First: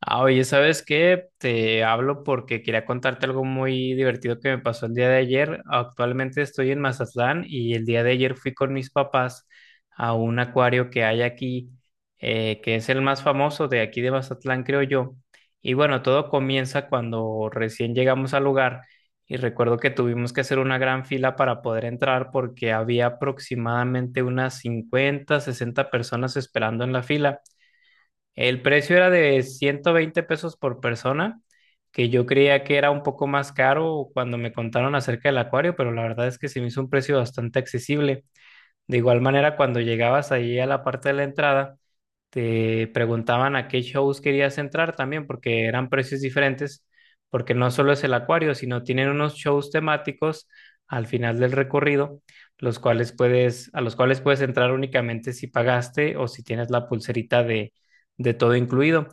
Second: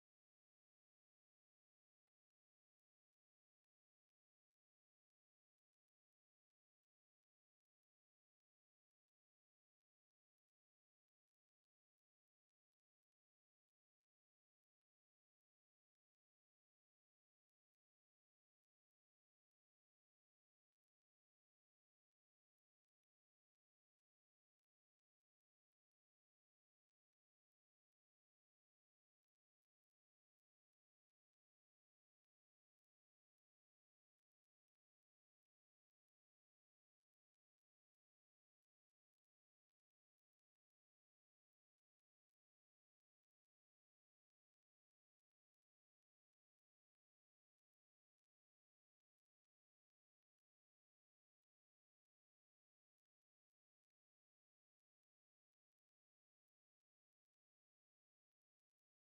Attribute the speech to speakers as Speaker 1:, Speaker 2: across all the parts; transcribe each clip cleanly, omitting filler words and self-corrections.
Speaker 1: Ah, oye, ¿sabes qué? Te hablo porque quería contarte algo muy divertido que me pasó el día de ayer. Actualmente estoy en Mazatlán y el día de ayer fui con mis papás a un acuario que hay aquí, que es el más famoso de aquí de Mazatlán, creo yo. Y bueno, todo comienza cuando recién llegamos al lugar y recuerdo que tuvimos que hacer una gran fila para poder entrar porque había aproximadamente unas 50, 60 personas esperando en la fila. El precio era de 120 pesos por persona, que yo creía que era un poco más caro cuando me contaron acerca del acuario, pero la verdad es que se me hizo un precio bastante accesible. De igual manera, cuando llegabas ahí a la parte de la entrada, te preguntaban a qué shows querías entrar también, porque eran precios diferentes, porque no solo es el acuario, sino tienen unos shows temáticos al final del recorrido, los cuales a los cuales puedes entrar únicamente si pagaste o si tienes la pulserita de todo incluido.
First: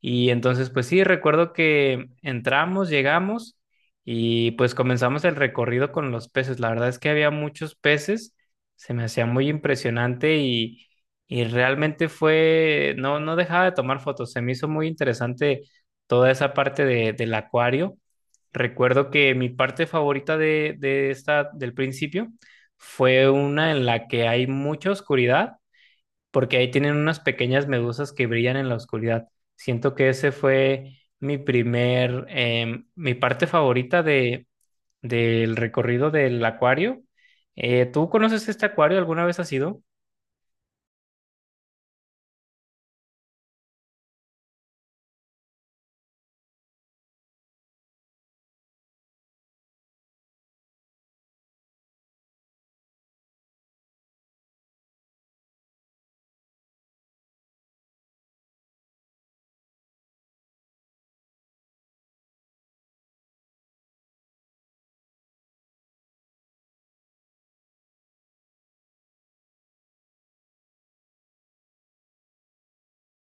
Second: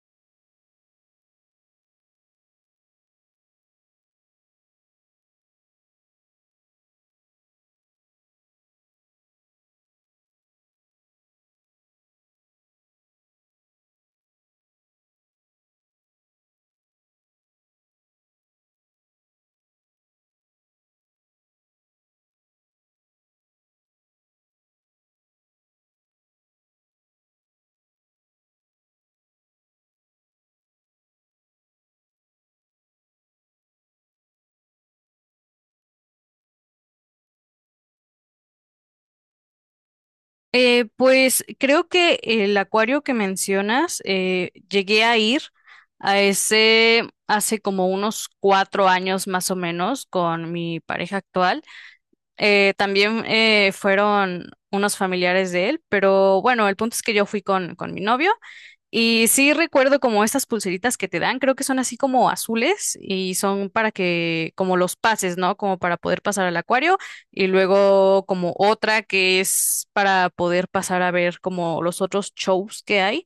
Speaker 1: Y entonces, pues sí, recuerdo que entramos, llegamos y pues comenzamos el recorrido con los peces. La verdad es que había muchos peces, se me hacía muy impresionante y realmente fue, no, no dejaba de tomar fotos, se me hizo muy interesante toda esa parte del acuario. Recuerdo que mi parte favorita de del principio fue una en la que hay mucha oscuridad, porque ahí tienen unas pequeñas medusas que brillan en la oscuridad. Siento que ese fue mi mi parte favorita del recorrido del acuario. ¿Tú conoces este acuario? ¿Alguna vez has ido?
Speaker 2: Pues creo que el acuario que mencionas, llegué a ir a ese hace como unos 4 años más o menos con mi pareja actual. También fueron unos familiares de él, pero bueno, el punto es que yo fui con mi novio y sí recuerdo como estas pulseritas que te dan, creo que son así como azules y son para que, como los pases, ¿no? Como para poder pasar al acuario y luego como otra que es para poder pasar a ver como los otros shows que hay.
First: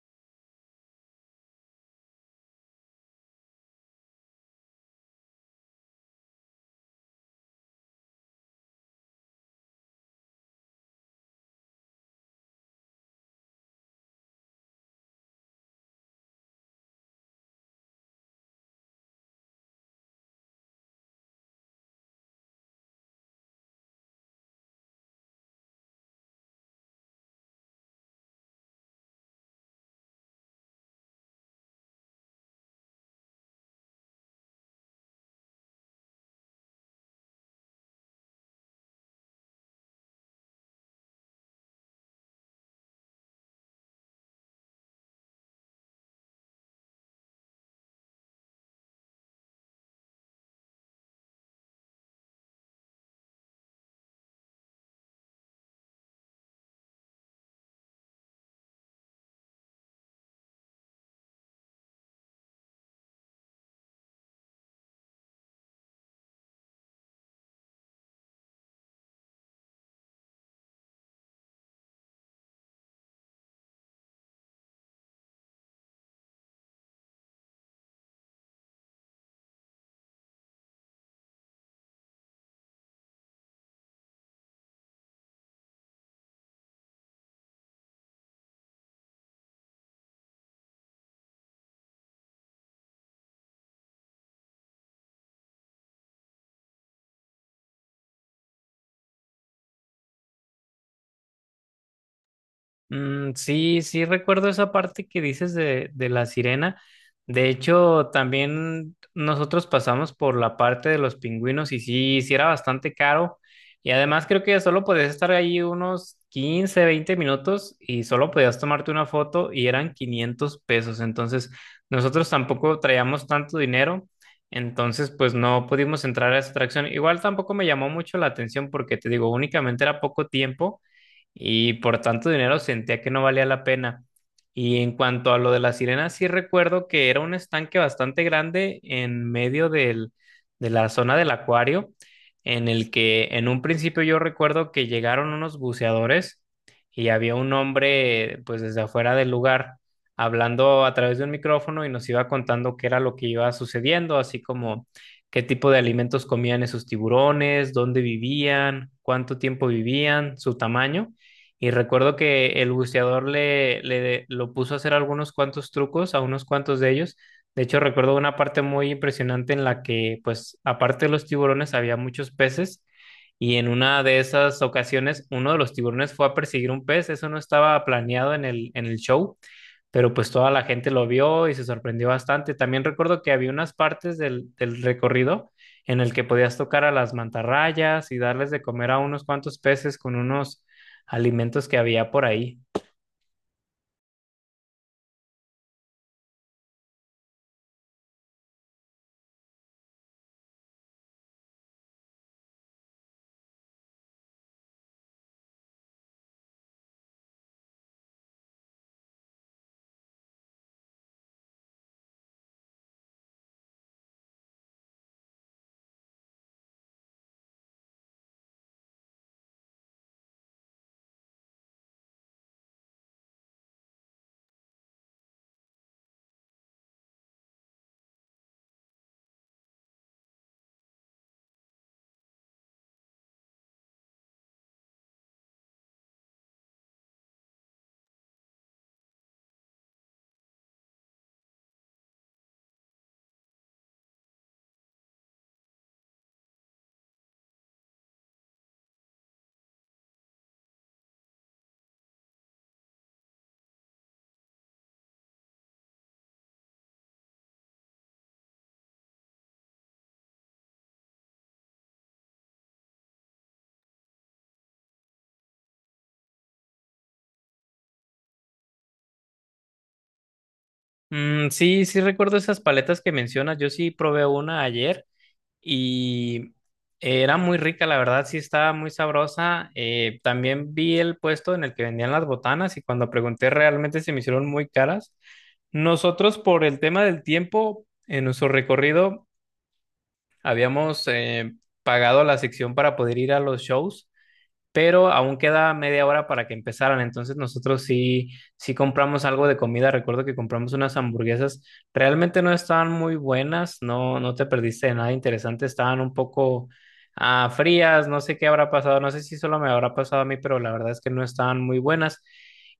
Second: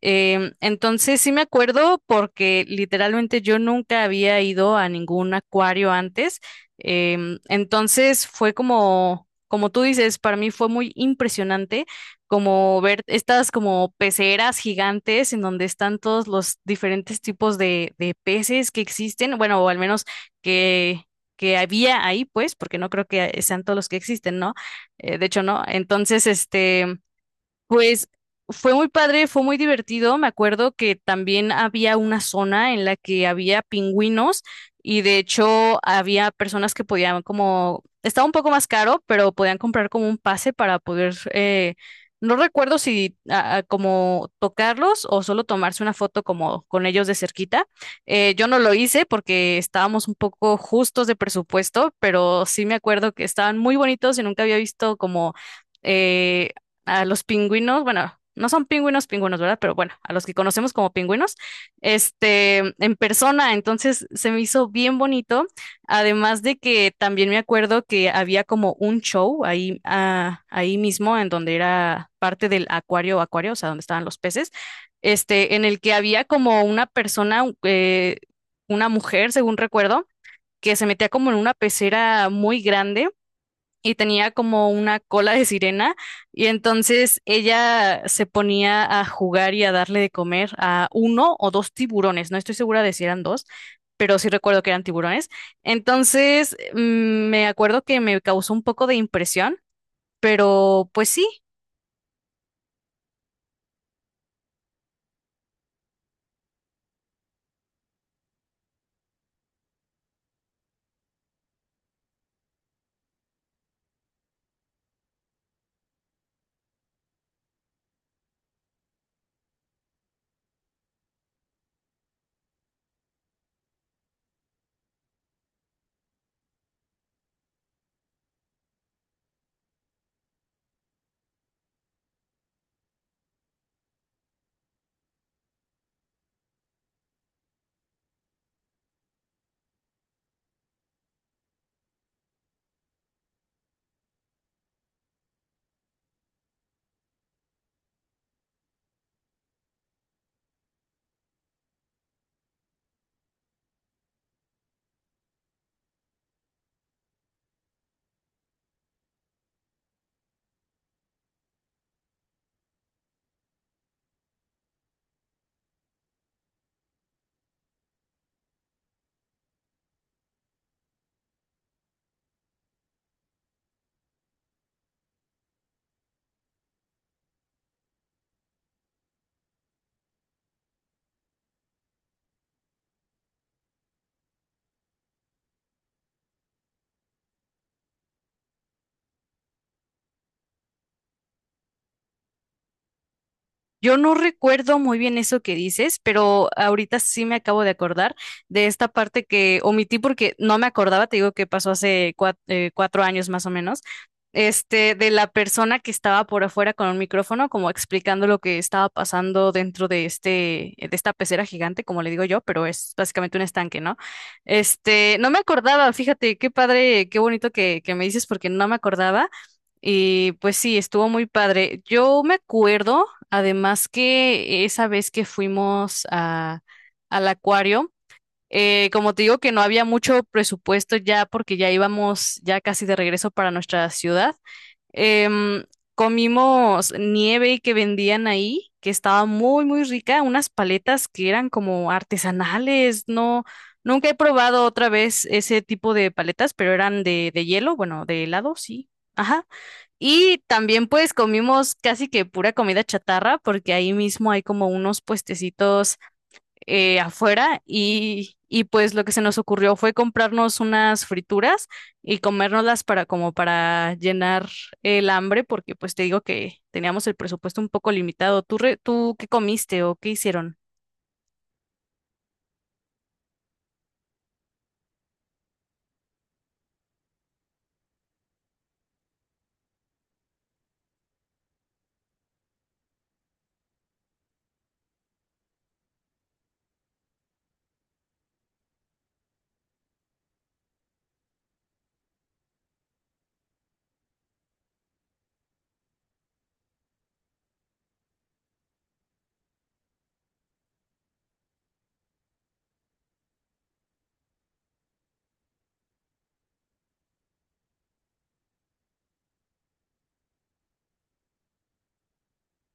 Speaker 2: Entonces sí me acuerdo porque literalmente yo nunca había ido a ningún acuario antes. Entonces fue como, como tú dices, para mí fue muy impresionante como ver estas como peceras gigantes en donde están todos los diferentes tipos de peces que existen, bueno, o al menos que, que había ahí, pues, porque no creo que sean todos los que existen, ¿no? De hecho, no. Entonces, este... pues fue muy padre, fue muy divertido. Me acuerdo que también había una zona en la que había pingüinos y de hecho había personas que podían como, estaba un poco más caro, pero podían comprar como un pase para poder, no recuerdo si como tocarlos o solo tomarse una foto como con ellos de cerquita. Yo no lo hice porque estábamos un poco justos de presupuesto, pero sí me acuerdo que estaban muy bonitos y nunca había visto como... eh, a los pingüinos, bueno, no son pingüinos, pingüinos, ¿verdad? Pero bueno, a los que conocemos como pingüinos, este, en persona, entonces se me hizo bien bonito, además de que también me acuerdo que había como un show ahí, ahí mismo, en donde era parte del acuario, o sea, donde estaban los peces, este, en el que había como una persona, una mujer, según recuerdo, que se metía como en una pecera muy grande y tenía como una cola de sirena y entonces ella se ponía a jugar y a darle de comer a uno o dos tiburones, no estoy segura de si eran dos, pero sí recuerdo que eran tiburones. Entonces me acuerdo que me causó un poco de impresión, pero pues sí.
Speaker 1: Sí, sí recuerdo esa parte que dices de la sirena. De hecho, también nosotros pasamos por la parte de los pingüinos y sí, sí era bastante caro. Y además creo que solo podías estar ahí unos 15, 20 minutos y solo podías tomarte una foto y eran 500 pesos. Entonces, nosotros tampoco traíamos tanto dinero. Entonces, pues no pudimos entrar a esa atracción. Igual tampoco me llamó mucho la atención porque te digo, únicamente era poco tiempo y por tanto dinero sentía que no valía la pena. Y en cuanto a lo de las sirenas, sí recuerdo que era un estanque bastante grande en medio de la zona del acuario, en el que en un principio yo recuerdo que llegaron unos buceadores y había un hombre pues desde afuera del lugar hablando a través de un micrófono y nos iba contando qué era lo que iba sucediendo, así como qué tipo de alimentos comían esos tiburones, dónde vivían, cuánto tiempo vivían, su tamaño. Y recuerdo que el buceador le, le lo puso a hacer algunos cuantos trucos a unos cuantos de ellos. De hecho, recuerdo una parte muy impresionante en la que, pues, aparte de los tiburones, había muchos peces. Y en una de esas ocasiones, uno de los tiburones fue a perseguir un pez. Eso no estaba planeado en el show, pero pues toda la gente lo vio y se sorprendió bastante. También recuerdo que había unas partes del recorrido en el que podías tocar a las mantarrayas y darles de comer a unos cuantos peces con unos alimentos que había por ahí.
Speaker 2: Yo no recuerdo muy bien eso que dices, pero ahorita sí me acabo de acordar de esta parte que omití porque no me acordaba, te digo que pasó hace 4 años más o menos, este, de la persona que estaba por afuera con un micrófono, como explicando lo que estaba pasando dentro de este, de esta pecera gigante, como le digo yo, pero es básicamente un estanque, ¿no? Este, no me acordaba, fíjate, qué padre, qué bonito que me dices porque no me acordaba. Y pues sí, estuvo muy padre. Yo me acuerdo además que esa vez que fuimos a, al acuario, como te digo que no había mucho presupuesto ya porque ya íbamos ya casi de regreso para nuestra ciudad, em, comimos nieve que vendían ahí, que estaba muy, muy rica, unas paletas que eran como artesanales, no, nunca he probado otra vez ese tipo de paletas, pero eran de hielo, bueno, de helado, sí. Ajá. Y también pues comimos casi que pura comida chatarra porque ahí mismo hay como unos puestecitos afuera y pues lo que se nos ocurrió fue comprarnos unas frituras y comérnoslas para como para llenar el hambre porque pues te digo que teníamos el presupuesto un poco limitado. ¿Tú, tú qué comiste o qué hicieron?
Speaker 1: Sí, sí recuerdo esas paletas que mencionas. Yo sí probé una ayer y era muy rica, la verdad, sí estaba muy sabrosa. También vi el puesto en el que vendían las botanas y cuando pregunté realmente se me hicieron muy caras. Nosotros por el tema del tiempo, en nuestro recorrido habíamos pagado la sección para poder ir a los shows, pero aún queda media hora para que empezaran. Entonces nosotros sí, sí compramos algo de comida. Recuerdo que compramos unas hamburguesas. Realmente no estaban muy buenas, no, no te perdiste de nada interesante. Estaban un poco frías, no sé qué habrá pasado, no sé si solo me habrá pasado a mí, pero la verdad es que no estaban muy buenas.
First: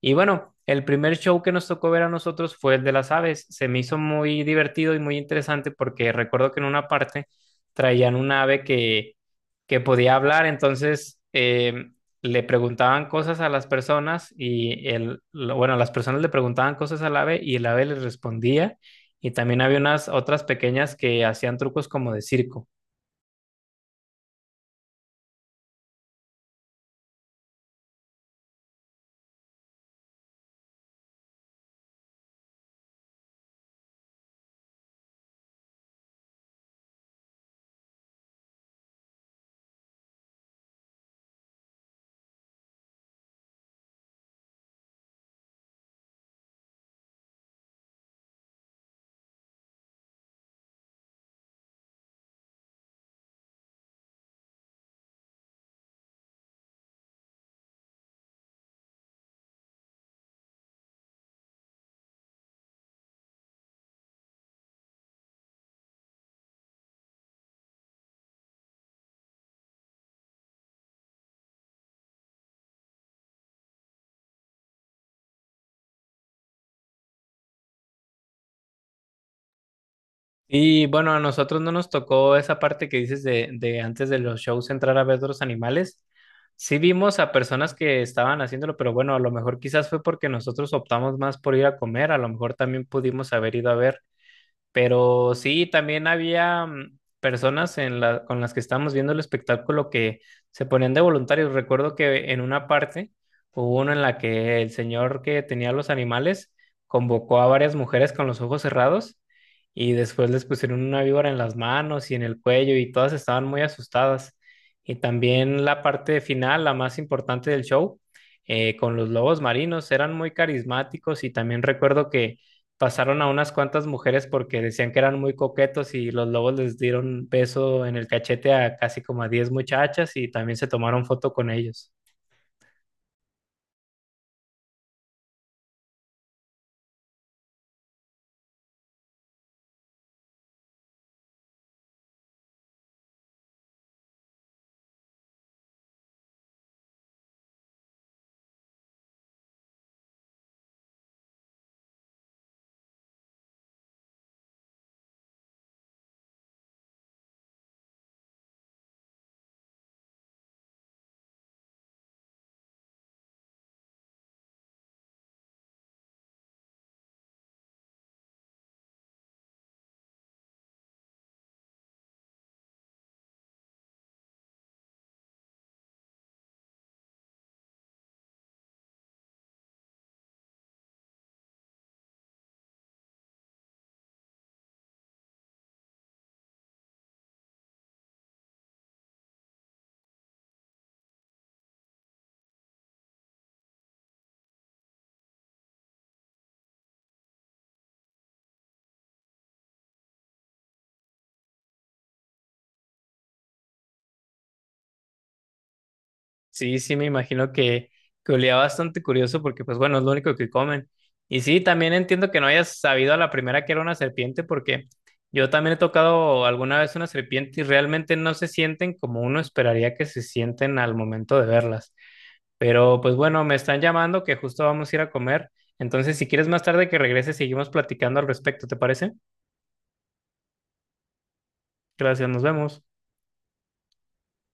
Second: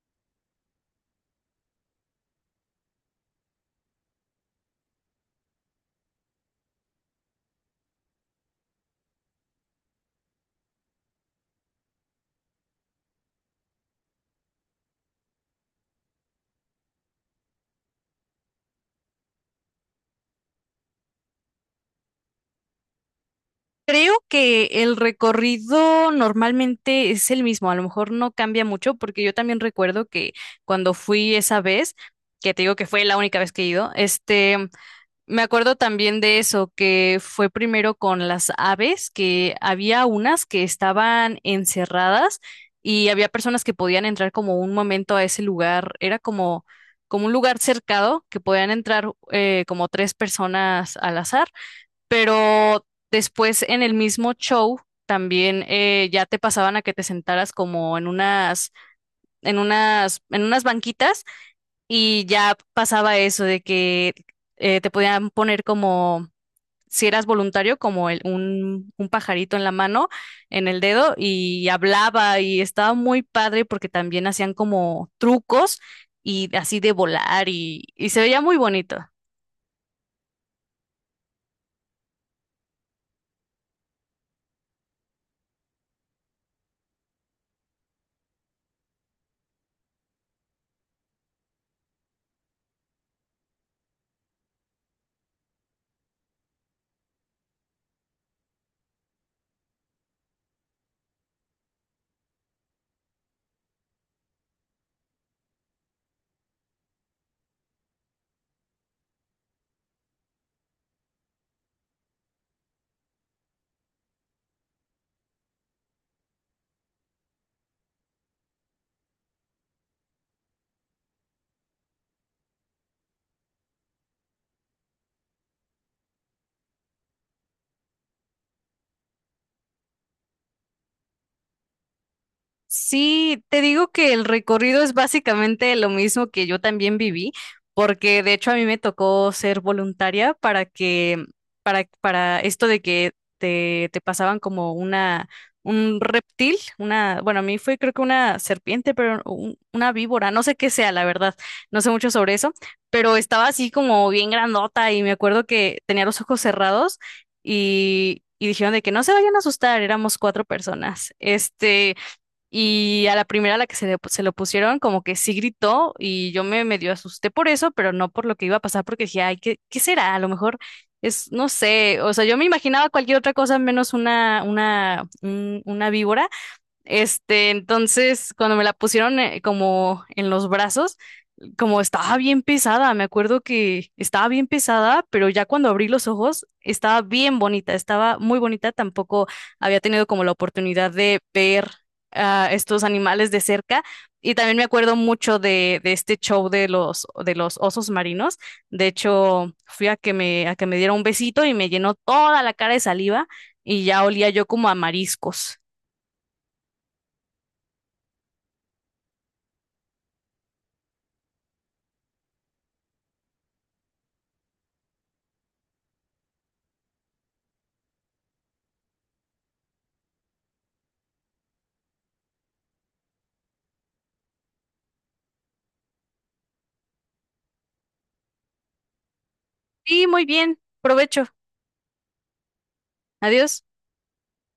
Speaker 1: Y bueno, el primer show que nos tocó ver a nosotros fue el de las aves. Se me hizo muy divertido y muy interesante porque recuerdo que en una parte traían una ave que podía hablar, entonces le preguntaban cosas a las personas y bueno, las personas le preguntaban cosas al ave y el ave les respondía y también había unas otras pequeñas que hacían trucos como de circo.
Speaker 2: Creo que el recorrido normalmente es el mismo, a lo mejor no cambia mucho, porque yo también recuerdo que cuando fui esa vez, que te digo que fue la única vez que he ido, este, me acuerdo también de eso, que fue primero con las aves, que había unas que estaban encerradas y había personas que podían entrar como un momento a ese lugar, era como, como un lugar cercado que podían entrar como tres personas al azar, pero después en el mismo show también ya te pasaban a que te sentaras como en unas, en unas banquitas y ya pasaba eso de que te podían poner como, si eras voluntario, como un pajarito en la mano, en el dedo y hablaba y estaba muy padre porque también hacían como trucos y así de volar y se veía muy bonito.
Speaker 1: Y bueno, a nosotros no nos tocó esa parte que dices de antes de los shows entrar a ver los animales. Sí vimos a personas que estaban haciéndolo, pero bueno, a lo mejor quizás fue porque nosotros optamos más por ir a comer, a lo mejor también pudimos haber ido a ver. Pero sí, también había personas en la, con las que estábamos viendo el espectáculo que se ponían de voluntarios. Recuerdo que en una parte hubo una en la que el señor que tenía los animales convocó a varias mujeres con los ojos cerrados y después les pusieron una víbora en las manos y en el cuello y todas estaban muy asustadas. Y también la parte final, la más importante del show, con los lobos marinos, eran muy carismáticos y también recuerdo que pasaron a unas cuantas mujeres porque decían que eran muy coquetos y los lobos les dieron beso en el cachete a casi como a 10 muchachas y también se tomaron foto con ellos.
Speaker 2: Sí, te digo que el recorrido es básicamente lo mismo que yo también viví, porque de hecho a mí me tocó ser voluntaria para que, para esto de que te pasaban como una, un reptil, una, bueno, a mí fue creo que una serpiente, pero una víbora, no sé qué sea, la verdad, no sé mucho sobre eso, pero estaba así como bien grandota y me acuerdo que tenía los ojos cerrados y dijeron de que no se vayan a asustar, éramos cuatro personas. Este. Y a la primera a la que se, se lo pusieron, como que sí gritó y yo me medio asusté por eso, pero no por lo que iba a pasar, porque dije, ay, ¿qué, qué será? A lo mejor es, no sé, o sea, yo me imaginaba cualquier otra cosa menos una víbora. Este, entonces, cuando me la pusieron como en los brazos, como estaba bien pesada, me acuerdo que estaba bien pesada, pero ya cuando abrí los ojos, estaba bien bonita, estaba muy bonita, tampoco había tenido como la oportunidad de ver a estos animales de cerca. Y también me acuerdo mucho de este show de los osos marinos. De hecho, fui a que me diera un besito y me llenó toda la cara de saliva y ya olía yo como a mariscos.
Speaker 1: Sí, sí, me imagino que olía bastante curioso porque pues bueno, es lo único que comen. Y sí, también entiendo que no hayas sabido a la primera que era una serpiente porque yo también he tocado alguna vez una serpiente y realmente no se sienten como uno esperaría que se sienten al momento de verlas. Pero pues bueno, me están llamando que justo vamos a ir a comer. Entonces, si quieres más tarde que regrese, seguimos platicando al respecto, ¿te parece?
Speaker 2: Sí, muy bien. Provecho.
Speaker 1: Gracias, nos vemos.
Speaker 2: Adiós.